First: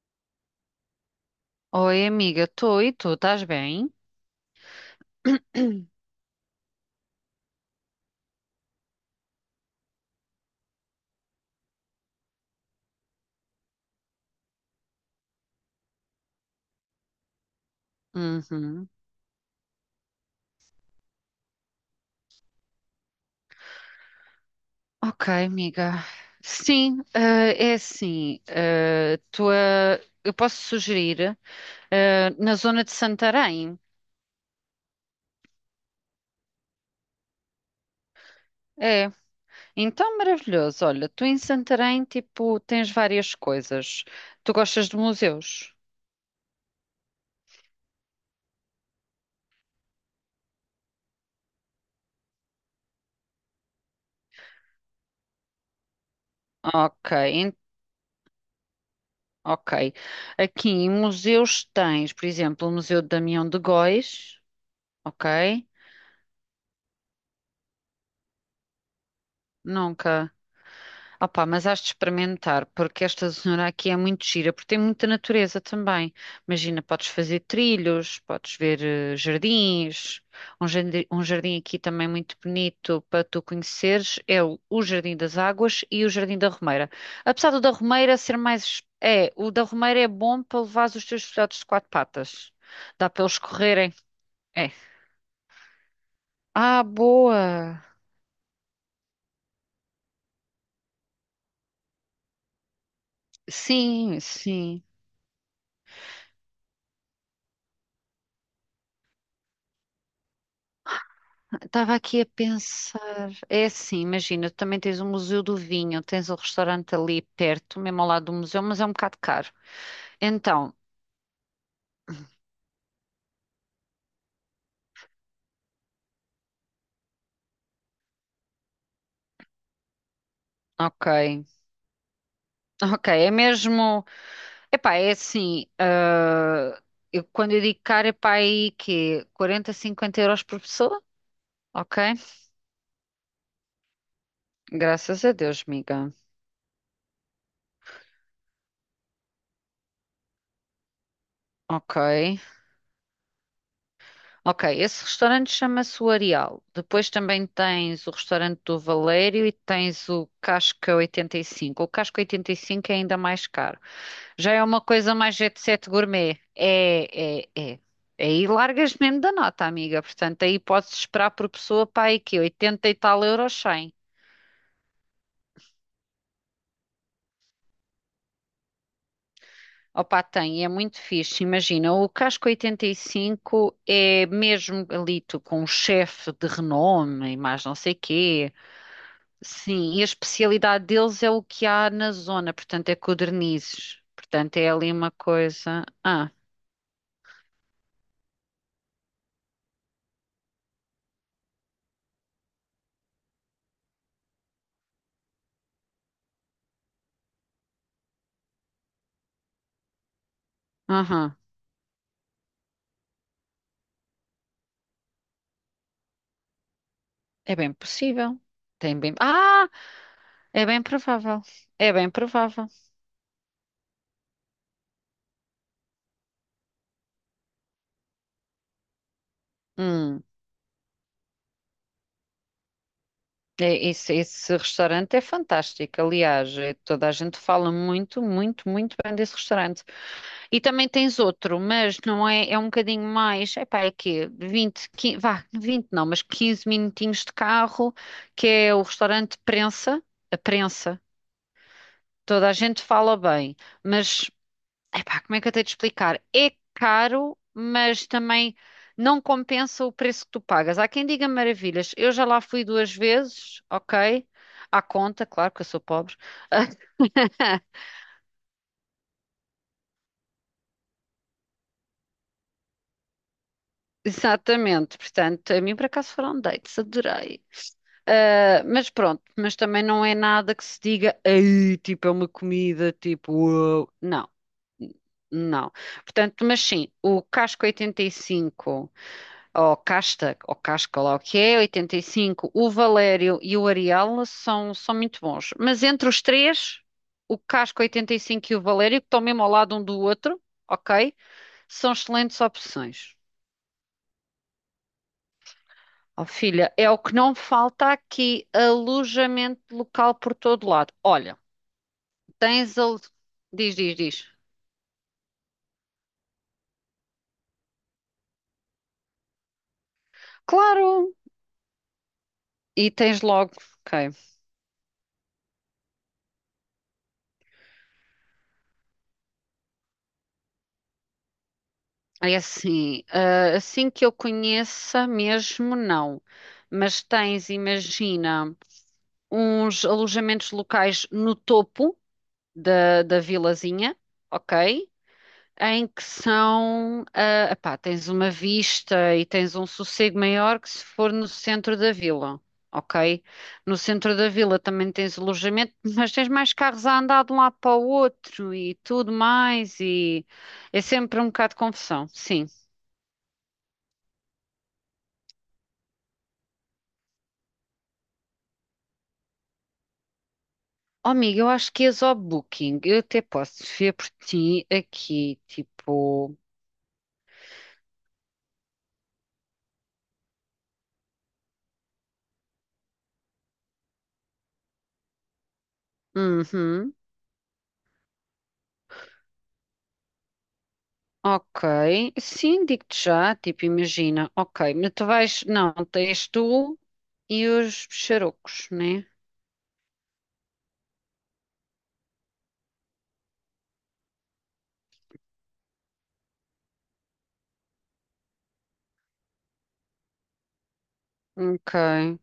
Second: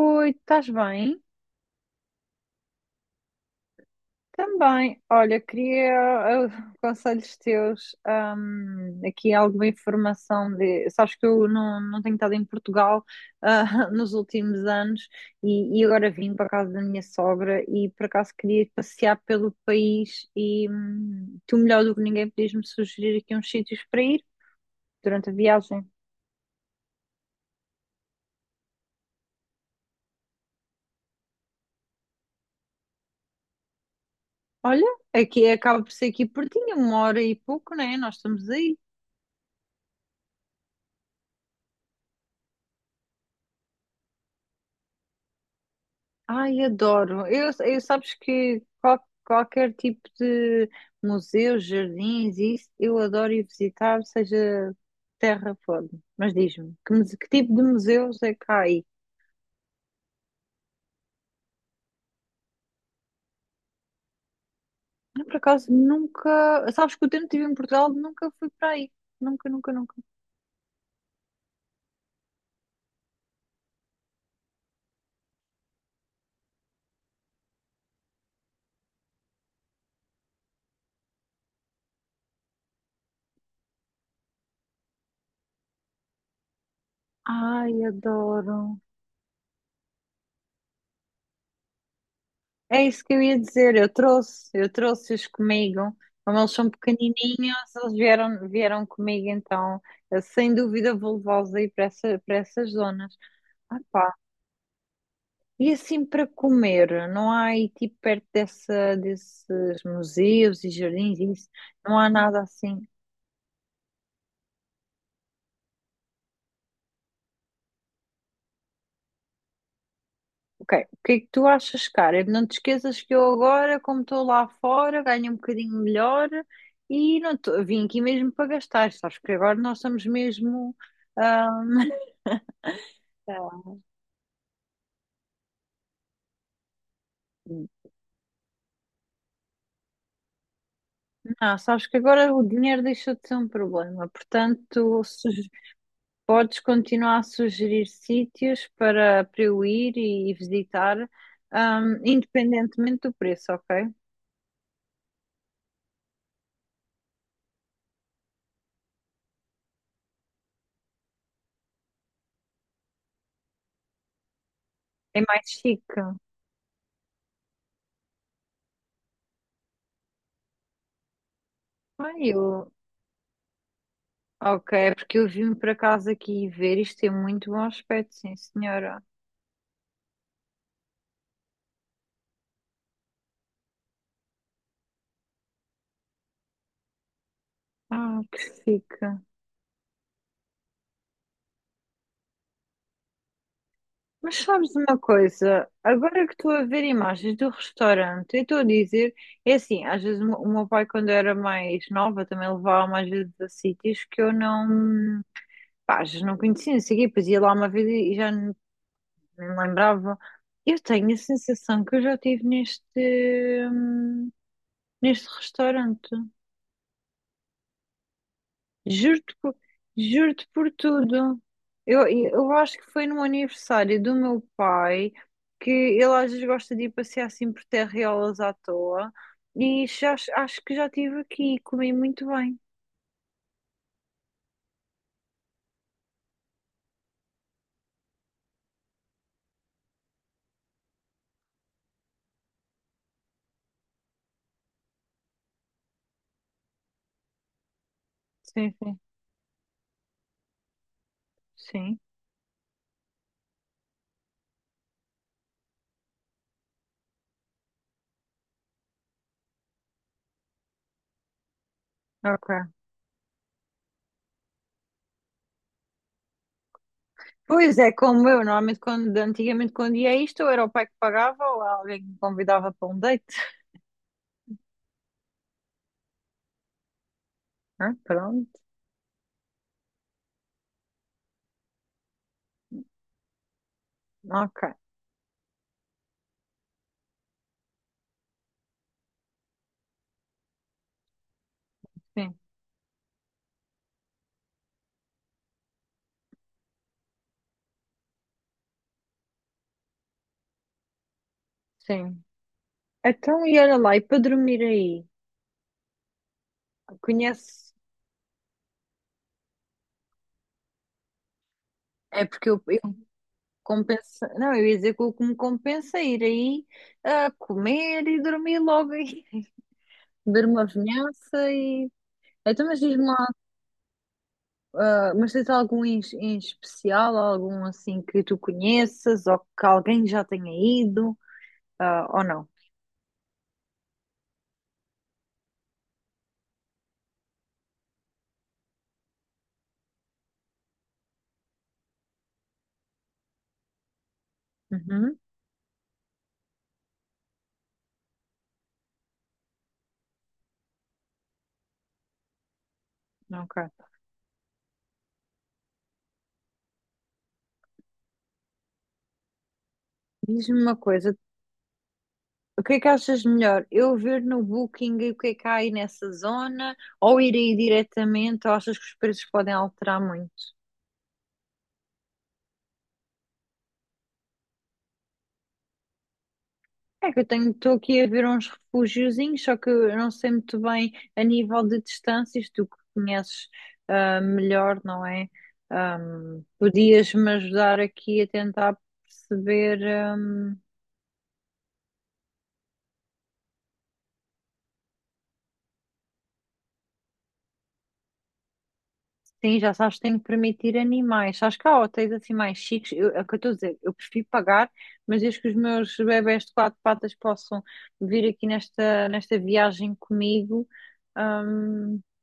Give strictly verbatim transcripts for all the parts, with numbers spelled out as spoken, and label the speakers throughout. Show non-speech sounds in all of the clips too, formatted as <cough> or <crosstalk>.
Speaker 1: Oi, estás bem?
Speaker 2: Oi, amiga, tô. E tu, estás bem?
Speaker 1: Também. Olha, queria eh, conselhos teus, ahm, aqui alguma informação de. Sabes que eu não, não tenho estado em Portugal, ah, <laughs> nos últimos anos e, e agora vim para a casa da minha sogra e por acaso queria ir
Speaker 2: Uhum.
Speaker 1: passear pelo país e hum, tu melhor do que ninguém podias-me sugerir aqui uns sítios para ir
Speaker 2: Ok,
Speaker 1: durante a viagem.
Speaker 2: amiga. Sim, eh, é assim, eh, tua- eu posso sugerir, eh, na zona de Santarém.
Speaker 1: Olha, aqui acaba por ser aqui pertinho, uma hora e pouco, né? Nós estamos aí.
Speaker 2: É, então maravilhoso. Olha, tu em Santarém, tipo, tens várias coisas. Tu gostas de museus?
Speaker 1: Ai, adoro. Eu, eu sabes que qual- qualquer tipo de museus, jardins, isso, eu adoro ir visitar, seja terra for. Mas diz-me, que,
Speaker 2: Ok,
Speaker 1: muse- que tipo
Speaker 2: en-
Speaker 1: de museus é que há aí?
Speaker 2: ok. Aqui em museus tens, por exemplo, o Museu de Damião de Góis,
Speaker 1: Eu, por
Speaker 2: ok?
Speaker 1: acaso, nunca... Sabes que o tempo que estive em Portugal, nunca fui para aí. Nunca, nunca, nunca.
Speaker 2: Nunca. Opa, mas has de experimentar, porque esta zona aqui é muito gira, porque tem muita natureza também. Imagina, podes fazer trilhos, podes ver eh, jardins. Um jardim, um jardim aqui também muito bonito para tu conheceres é o, o Jardim das Águas e o Jardim da Romeira. Apesar do da
Speaker 1: Ai,
Speaker 2: Romeira ser
Speaker 1: adoro.
Speaker 2: mais. É, o da Romeira é bom para levar os teus filhotes de quatro patas.
Speaker 1: É isso
Speaker 2: Dá
Speaker 1: que eu
Speaker 2: para
Speaker 1: ia
Speaker 2: eles
Speaker 1: dizer, eu
Speaker 2: correrem.
Speaker 1: trouxe, eu
Speaker 2: É.
Speaker 1: trouxe-os comigo, como eles são
Speaker 2: Ah,
Speaker 1: pequenininhos,
Speaker 2: boa!
Speaker 1: eles vieram, vieram comigo, então eh, sem dúvida vou levá-los aí para essa, para essas zonas. Ah pá,
Speaker 2: Sim, sim.
Speaker 1: e assim para comer, não há aí tipo perto dessa, desses museus e jardins, e isso,
Speaker 2: Estava
Speaker 1: não há
Speaker 2: aqui a
Speaker 1: nada assim.
Speaker 2: pensar, é assim, imagina, tu também tens o Museu do Vinho, tens o restaurante ali perto, mesmo ao lado do museu, mas é um bocado caro.
Speaker 1: Ok,
Speaker 2: Então,
Speaker 1: o que é que tu achas, cara? Não te esqueças que eu agora, como estou lá fora, ganho um bocadinho melhor e não tô- vim aqui mesmo para gastar, sabes que agora nós estamos mesmo
Speaker 2: ok,
Speaker 1: ah,
Speaker 2: ok, é
Speaker 1: sei lá.
Speaker 2: mesmo, epá, é assim, ah, eu, quando eu digo caro, epá, aí que quarenta, cinquenta euros por pessoa?
Speaker 1: Não, sabes que
Speaker 2: Ok,
Speaker 1: agora o dinheiro deixou de ser um problema, portanto,
Speaker 2: graças a
Speaker 1: suge-
Speaker 2: Deus, amiga,
Speaker 1: podes continuar a sugerir sítios para, para eu ir e visitar,
Speaker 2: ok.
Speaker 1: ahm, independentemente do preço, ok?
Speaker 2: Ok, esse restaurante chama-se o Areal. Depois também tens o restaurante do Valério e tens o Casca oitenta e cinco. O Casca oitenta e cinco é ainda mais caro. Já é uma coisa
Speaker 1: É
Speaker 2: mais
Speaker 1: mais
Speaker 2: jet set
Speaker 1: chique.
Speaker 2: gourmet. É, é, é. Aí largas mesmo da nota, amiga. Portanto, aí podes esperar por pessoa para aí
Speaker 1: Ai,
Speaker 2: que
Speaker 1: eu...
Speaker 2: oitenta e tal euros, cem.
Speaker 1: Ok, é porque eu vim para casa aqui ver, isto tem muito bom aspecto, sim, senhora.
Speaker 2: Opa, tem, é muito fixe. Imagina, o Casco oitenta e cinco é mesmo ali tu, com um chefe de renome e mais não sei
Speaker 1: Ah, que
Speaker 2: quê.
Speaker 1: chique.
Speaker 2: Sim, e a especialidade deles é o que há na zona, portanto é codornizes.
Speaker 1: Mas
Speaker 2: Portanto é
Speaker 1: sabes
Speaker 2: ali
Speaker 1: uma
Speaker 2: uma
Speaker 1: coisa?
Speaker 2: coisa.
Speaker 1: Agora
Speaker 2: Ah,
Speaker 1: que estou a ver imagens do restaurante, eu estou a dizer, é assim, às vezes o meu o meu pai, quando era mais nova, também levava-me às vezes a sítios que eu não, pá, às vezes não conhecia, não sei o quê, depois ia lá uma vez e já nem nem me lembrava. Eu tenho a
Speaker 2: aham,
Speaker 1: sensação que eu já estive neste, hum, neste restaurante.
Speaker 2: é bem possível. Tem bem.
Speaker 1: Juro-te por,
Speaker 2: Ah,
Speaker 1: juro-te
Speaker 2: é
Speaker 1: por
Speaker 2: bem
Speaker 1: tudo.
Speaker 2: provável. É
Speaker 1: Eu,
Speaker 2: bem
Speaker 1: eu
Speaker 2: provável.
Speaker 1: acho que foi no aniversário do meu pai que ele às vezes gosta de ir passear assim por terreolas à toa e já,
Speaker 2: Hum,
Speaker 1: acho que já estive aqui e comi muito bem.
Speaker 2: é, esse, esse restaurante é fantástico. Aliás, é- toda a gente fala muito, muito, muito bem desse restaurante. E também tens outro, mas não é, é um bocadinho mais, epá, é quê? vinte, quinze, vá, vinte não, mas quinze minutinhos de carro, que
Speaker 1: Sim,
Speaker 2: é o
Speaker 1: sim,
Speaker 2: restaurante Prensa, a Prensa,
Speaker 1: sim.
Speaker 2: toda a gente fala bem, mas, epá, como é que eu tenho de explicar? É caro, mas também não compensa o preço que tu pagas. Há quem diga maravilhas, eu já lá fui
Speaker 1: Ok.
Speaker 2: duas vezes, ok? À conta, claro que eu sou pobre.
Speaker 1: Pois
Speaker 2: <laughs>
Speaker 1: é, como eu, normalmente quando, antigamente quando ia a isto, ou era o pai que pagava ou alguém que me convidava para um date.
Speaker 2: Exatamente, portanto, a mim por acaso foram dates, adorei.
Speaker 1: Ah, pronto,
Speaker 2: Ah, mas pronto, mas também não é nada que se diga: "Ei, tipo, é uma comida, tipo, uau." Não,
Speaker 1: ok,
Speaker 2: não. Portanto, mas sim, o casco oitenta e cinco, ou casta, ou casca, lá o que é, oitenta e
Speaker 1: sim,
Speaker 2: cinco, o Valério e o Arial são, são muito bons. Mas entre os três, o casco oitenta e cinco e cinco e o Valério, que estão mesmo ao lado um do outro, ok? São
Speaker 1: sim.
Speaker 2: excelentes opções.
Speaker 1: Então, e era lá, e para dormir aí?
Speaker 2: Oh, filha, é o que não
Speaker 1: Conhece?
Speaker 2: falta aqui, alojamento local por todo lado. Olha.
Speaker 1: É porque eu,
Speaker 2: Tens a... Diz, diz, diz.
Speaker 1: compensa... Não, eu ia dizer que o que me compensa é ir aí a comer e dormir logo aí. <laughs> Beber uma
Speaker 2: Claro!
Speaker 1: vinhaça e. Então, mas
Speaker 2: E
Speaker 1: diz-me
Speaker 2: tens
Speaker 1: lá,
Speaker 2: logo. Ok.
Speaker 1: mas tens algum em, em especial, algum assim que tu conheças ou que alguém já tenha ido, ah, ou
Speaker 2: É
Speaker 1: não?
Speaker 2: assim, ah, assim que eu conheça mesmo, não. Mas tens, imagina, uns alojamentos locais no topo da, da vilazinha, ok?
Speaker 1: Uhum,
Speaker 2: Em que são, ah, epá, tens uma vista e tens um sossego maior que se for no centro da vila, ok? No
Speaker 1: ok.
Speaker 2: centro da vila também tens alojamento, <laughs> mas tens mais carros a andar de um lado para o outro e tudo mais, e
Speaker 1: Diz-me uma
Speaker 2: é
Speaker 1: coisa,
Speaker 2: sempre um bocado de confusão, sim.
Speaker 1: o que é que achas melhor? Eu ver no Booking e o que é que há aí nessa zona ou ir aí diretamente ou achas que os preços podem alterar muito?
Speaker 2: Oh, amiga, eu acho que és ao Booking, eu até posso ver por ti aqui, tipo.
Speaker 1: É que eu tenho, estou aqui a ver uns refugiozinhos, só que eu não sei muito bem a nível de distâncias, tu que conheces ah, melhor, não é? Ahm,
Speaker 2: Uhum.
Speaker 1: podias-me ajudar aqui a tentar perceber. Ahm,
Speaker 2: Ok, sim, digo-te já, tipo, imagina, ok, mas tu vais, não, tens tu e os xarocos, né?
Speaker 1: sim, já sabes que tenho que permitir animais. Sabes que há hotéis assim mais chiques, eu, é o que eu estou a dizer, eu prefiro pagar, mas desde que os meus bebés de quatro patas possam vir aqui nesta, nesta viagem comigo. ahm,
Speaker 2: Ok.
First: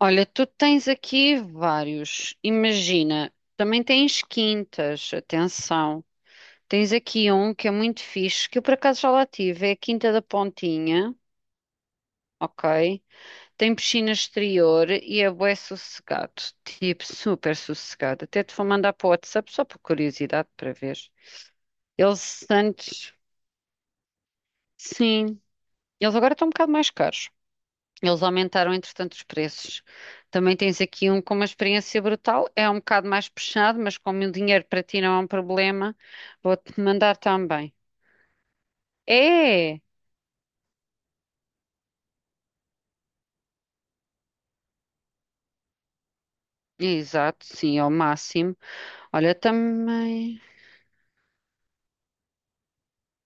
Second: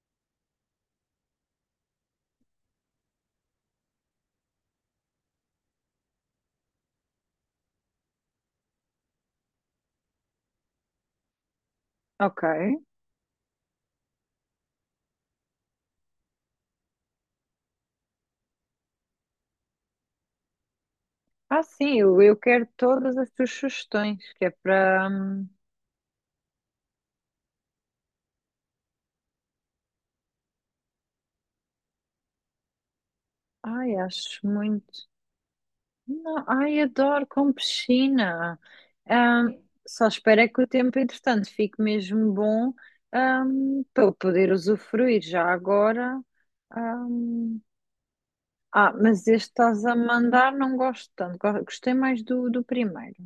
Speaker 2: Olha, tu tens aqui vários, imagina, também tens quintas, atenção. Tens aqui um que é muito fixe, que eu por acaso já lá tive, é a Quinta da Pontinha,
Speaker 1: ok.
Speaker 2: ok? Tem piscina exterior e é bué sossegado, tipo, super sossegado. Até te vou mandar para o WhatsApp só por curiosidade para ver.
Speaker 1: Ah, sim, eu, eu
Speaker 2: Eles
Speaker 1: quero
Speaker 2: antes,
Speaker 1: todas as tuas sugestões, que é para.
Speaker 2: sim,
Speaker 1: hum,
Speaker 2: eles agora estão um bocado mais caros. Eles aumentaram, entretanto, os preços. Também tens aqui um com uma experiência brutal. É um bocado mais puxado,
Speaker 1: Ai,
Speaker 2: mas como o
Speaker 1: acho
Speaker 2: dinheiro para ti
Speaker 1: muito.
Speaker 2: não é um problema,
Speaker 1: Não, ai,
Speaker 2: vou-te mandar
Speaker 1: adoro com
Speaker 2: também.
Speaker 1: piscina. Hum,
Speaker 2: É!
Speaker 1: só espero é que o tempo, entretanto, fique mesmo bom, hum, para eu poder usufruir já agora.
Speaker 2: Exato,
Speaker 1: hum.
Speaker 2: sim, ao máximo.
Speaker 1: Ah, mas
Speaker 2: Olha,
Speaker 1: este estás a
Speaker 2: também.
Speaker 1: mandar, não gosto tanto. Go- Gostei mais do, do primeiro.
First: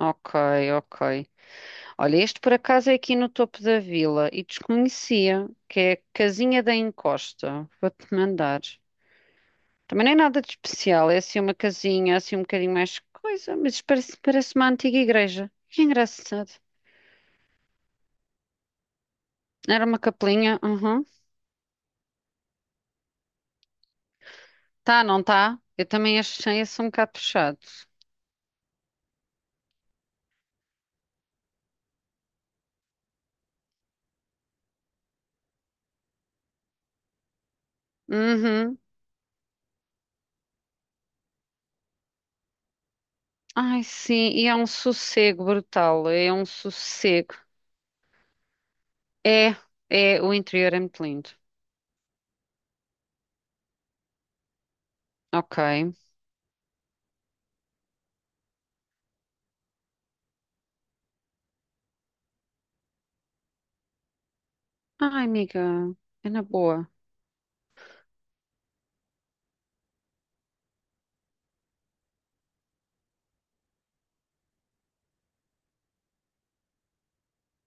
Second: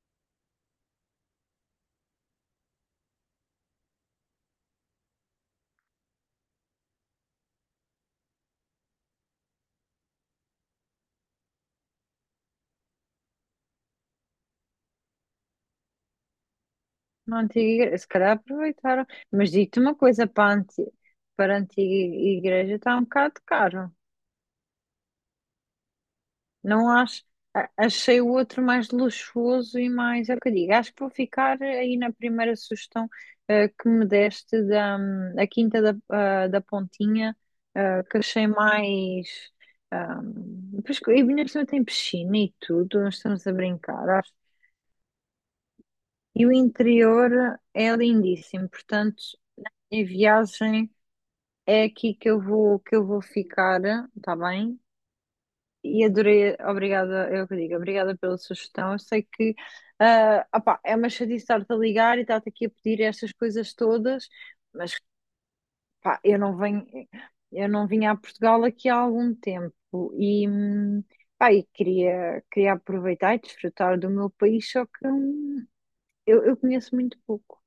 Speaker 2: Ok, ok. Olha, este por acaso é aqui no topo da vila e desconhecia, que é Casinha da Encosta. Vou-te mandar. Também não é nada de especial, é assim uma casinha, assim um bocadinho mais coisa, mas isso parece, parece uma antiga igreja. Que engraçado.
Speaker 1: Na antiga igreja, se calhar aproveitaram. Mas digo-te
Speaker 2: Era
Speaker 1: uma
Speaker 2: uma
Speaker 1: coisa, para a
Speaker 2: capelinha,
Speaker 1: anti-
Speaker 2: uhum.
Speaker 1: para a antiga igreja está um bocado caro.
Speaker 2: Tá, não tá? Eu também achei esse um
Speaker 1: Não
Speaker 2: bocado
Speaker 1: acho.
Speaker 2: fechado.
Speaker 1: a- Achei o outro mais luxuoso e mais. É o que eu digo. Acho que vou ficar aí na primeira sugestão eh, que me deste da hum, a Quinta da, ah, da Pontinha, ah, que achei
Speaker 2: Uhum.
Speaker 1: mais. Hum, pois que- e ainda por cima tem piscina e tudo, nós estamos a
Speaker 2: Ai,
Speaker 1: brincar.
Speaker 2: sim,
Speaker 1: Acho.
Speaker 2: e é um sossego brutal, é um
Speaker 1: E o
Speaker 2: sossego.
Speaker 1: interior é lindíssimo, portanto,
Speaker 2: É,
Speaker 1: em
Speaker 2: é, o interior é
Speaker 1: viagem
Speaker 2: muito lindo.
Speaker 1: é aqui que eu vou, que eu vou ficar, está bem?
Speaker 2: Ok.
Speaker 1: E adorei, obrigada, é o que eu digo, obrigada pela sugestão. Eu sei que ah, opá, é uma chatice estar-te a ligar e estar-te aqui a pedir estas coisas todas, mas
Speaker 2: Ai, amiga,
Speaker 1: pá,
Speaker 2: é
Speaker 1: eu
Speaker 2: na
Speaker 1: não venho,
Speaker 2: boa.
Speaker 1: eu não vim a Portugal aqui há algum tempo e, hum, pá, e queria, queria aproveitar e desfrutar do meu país, só que hum, eu, eu conheço muito pouco.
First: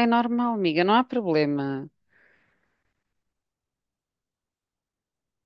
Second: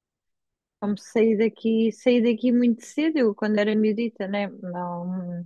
Speaker 2: É normal, amiga, não
Speaker 1: Como
Speaker 2: há
Speaker 1: saí
Speaker 2: problema.
Speaker 1: daqui, saí daqui muito cedo, eu quando era miudita, né? Não,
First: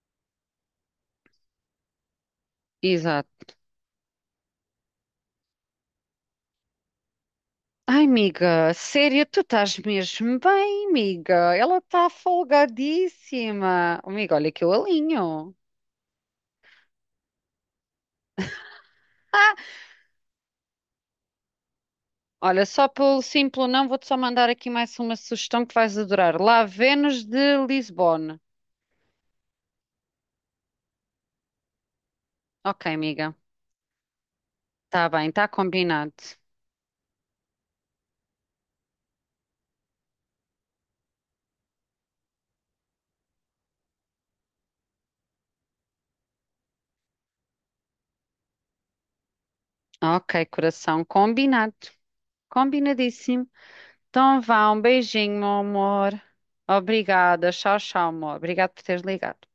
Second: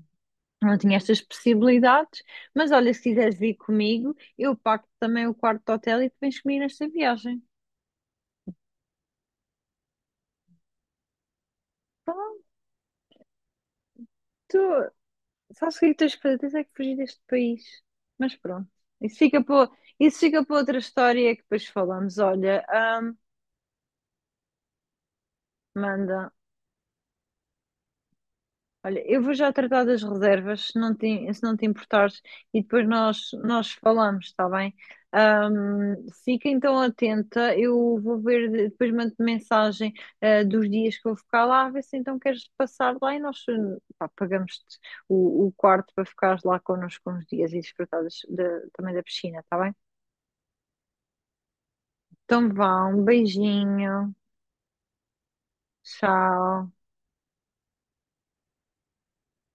Speaker 1: não tinha estas possibilidades, mas olha, se quiseres vir comigo, eu pago também o quarto de hotel e tu vens comigo nesta viagem.
Speaker 2: Ai, amiga, sério, tu estás mesmo bem, amiga. Ela está folgadíssima. Oh, amiga, olha
Speaker 1: Tu,
Speaker 2: que eu alinho.
Speaker 1: sabes o que é que tens que fazer? Tens é que fugir deste país. Mas pronto, isso fica
Speaker 2: Ah,
Speaker 1: para, isso fica para outra história que depois falamos. Olha,
Speaker 2: olha, só
Speaker 1: ahm,
Speaker 2: pelo simples não, vou-te só mandar aqui mais uma sugestão que vais
Speaker 1: manda.
Speaker 2: adorar. Lá, Vênus de Lisbona.
Speaker 1: Olha, eu vou já tratar das reservas, se não te, se não te importares, e depois
Speaker 2: Ok,
Speaker 1: nós,
Speaker 2: amiga.
Speaker 1: nós falamos, está bem?
Speaker 2: Tá bem, tá
Speaker 1: Ahm,
Speaker 2: combinado.
Speaker 1: fica então atenta, eu vou ver, de- depois mando mensagem, ah, dos dias que vou ficar lá, a ver se então queres passar lá e nós, pá, pagamos-te o, o quarto para ficares lá connosco uns dias e desfrutares da- também da piscina, está bem?
Speaker 2: Ok, coração, combinado.
Speaker 1: Então vá, um
Speaker 2: Combinadíssimo.
Speaker 1: beijinho,
Speaker 2: Então vá, um beijinho, meu amor.
Speaker 1: tchau.
Speaker 2: Obrigada. Tchau, tchau, amor. Obrigada por teres ligado.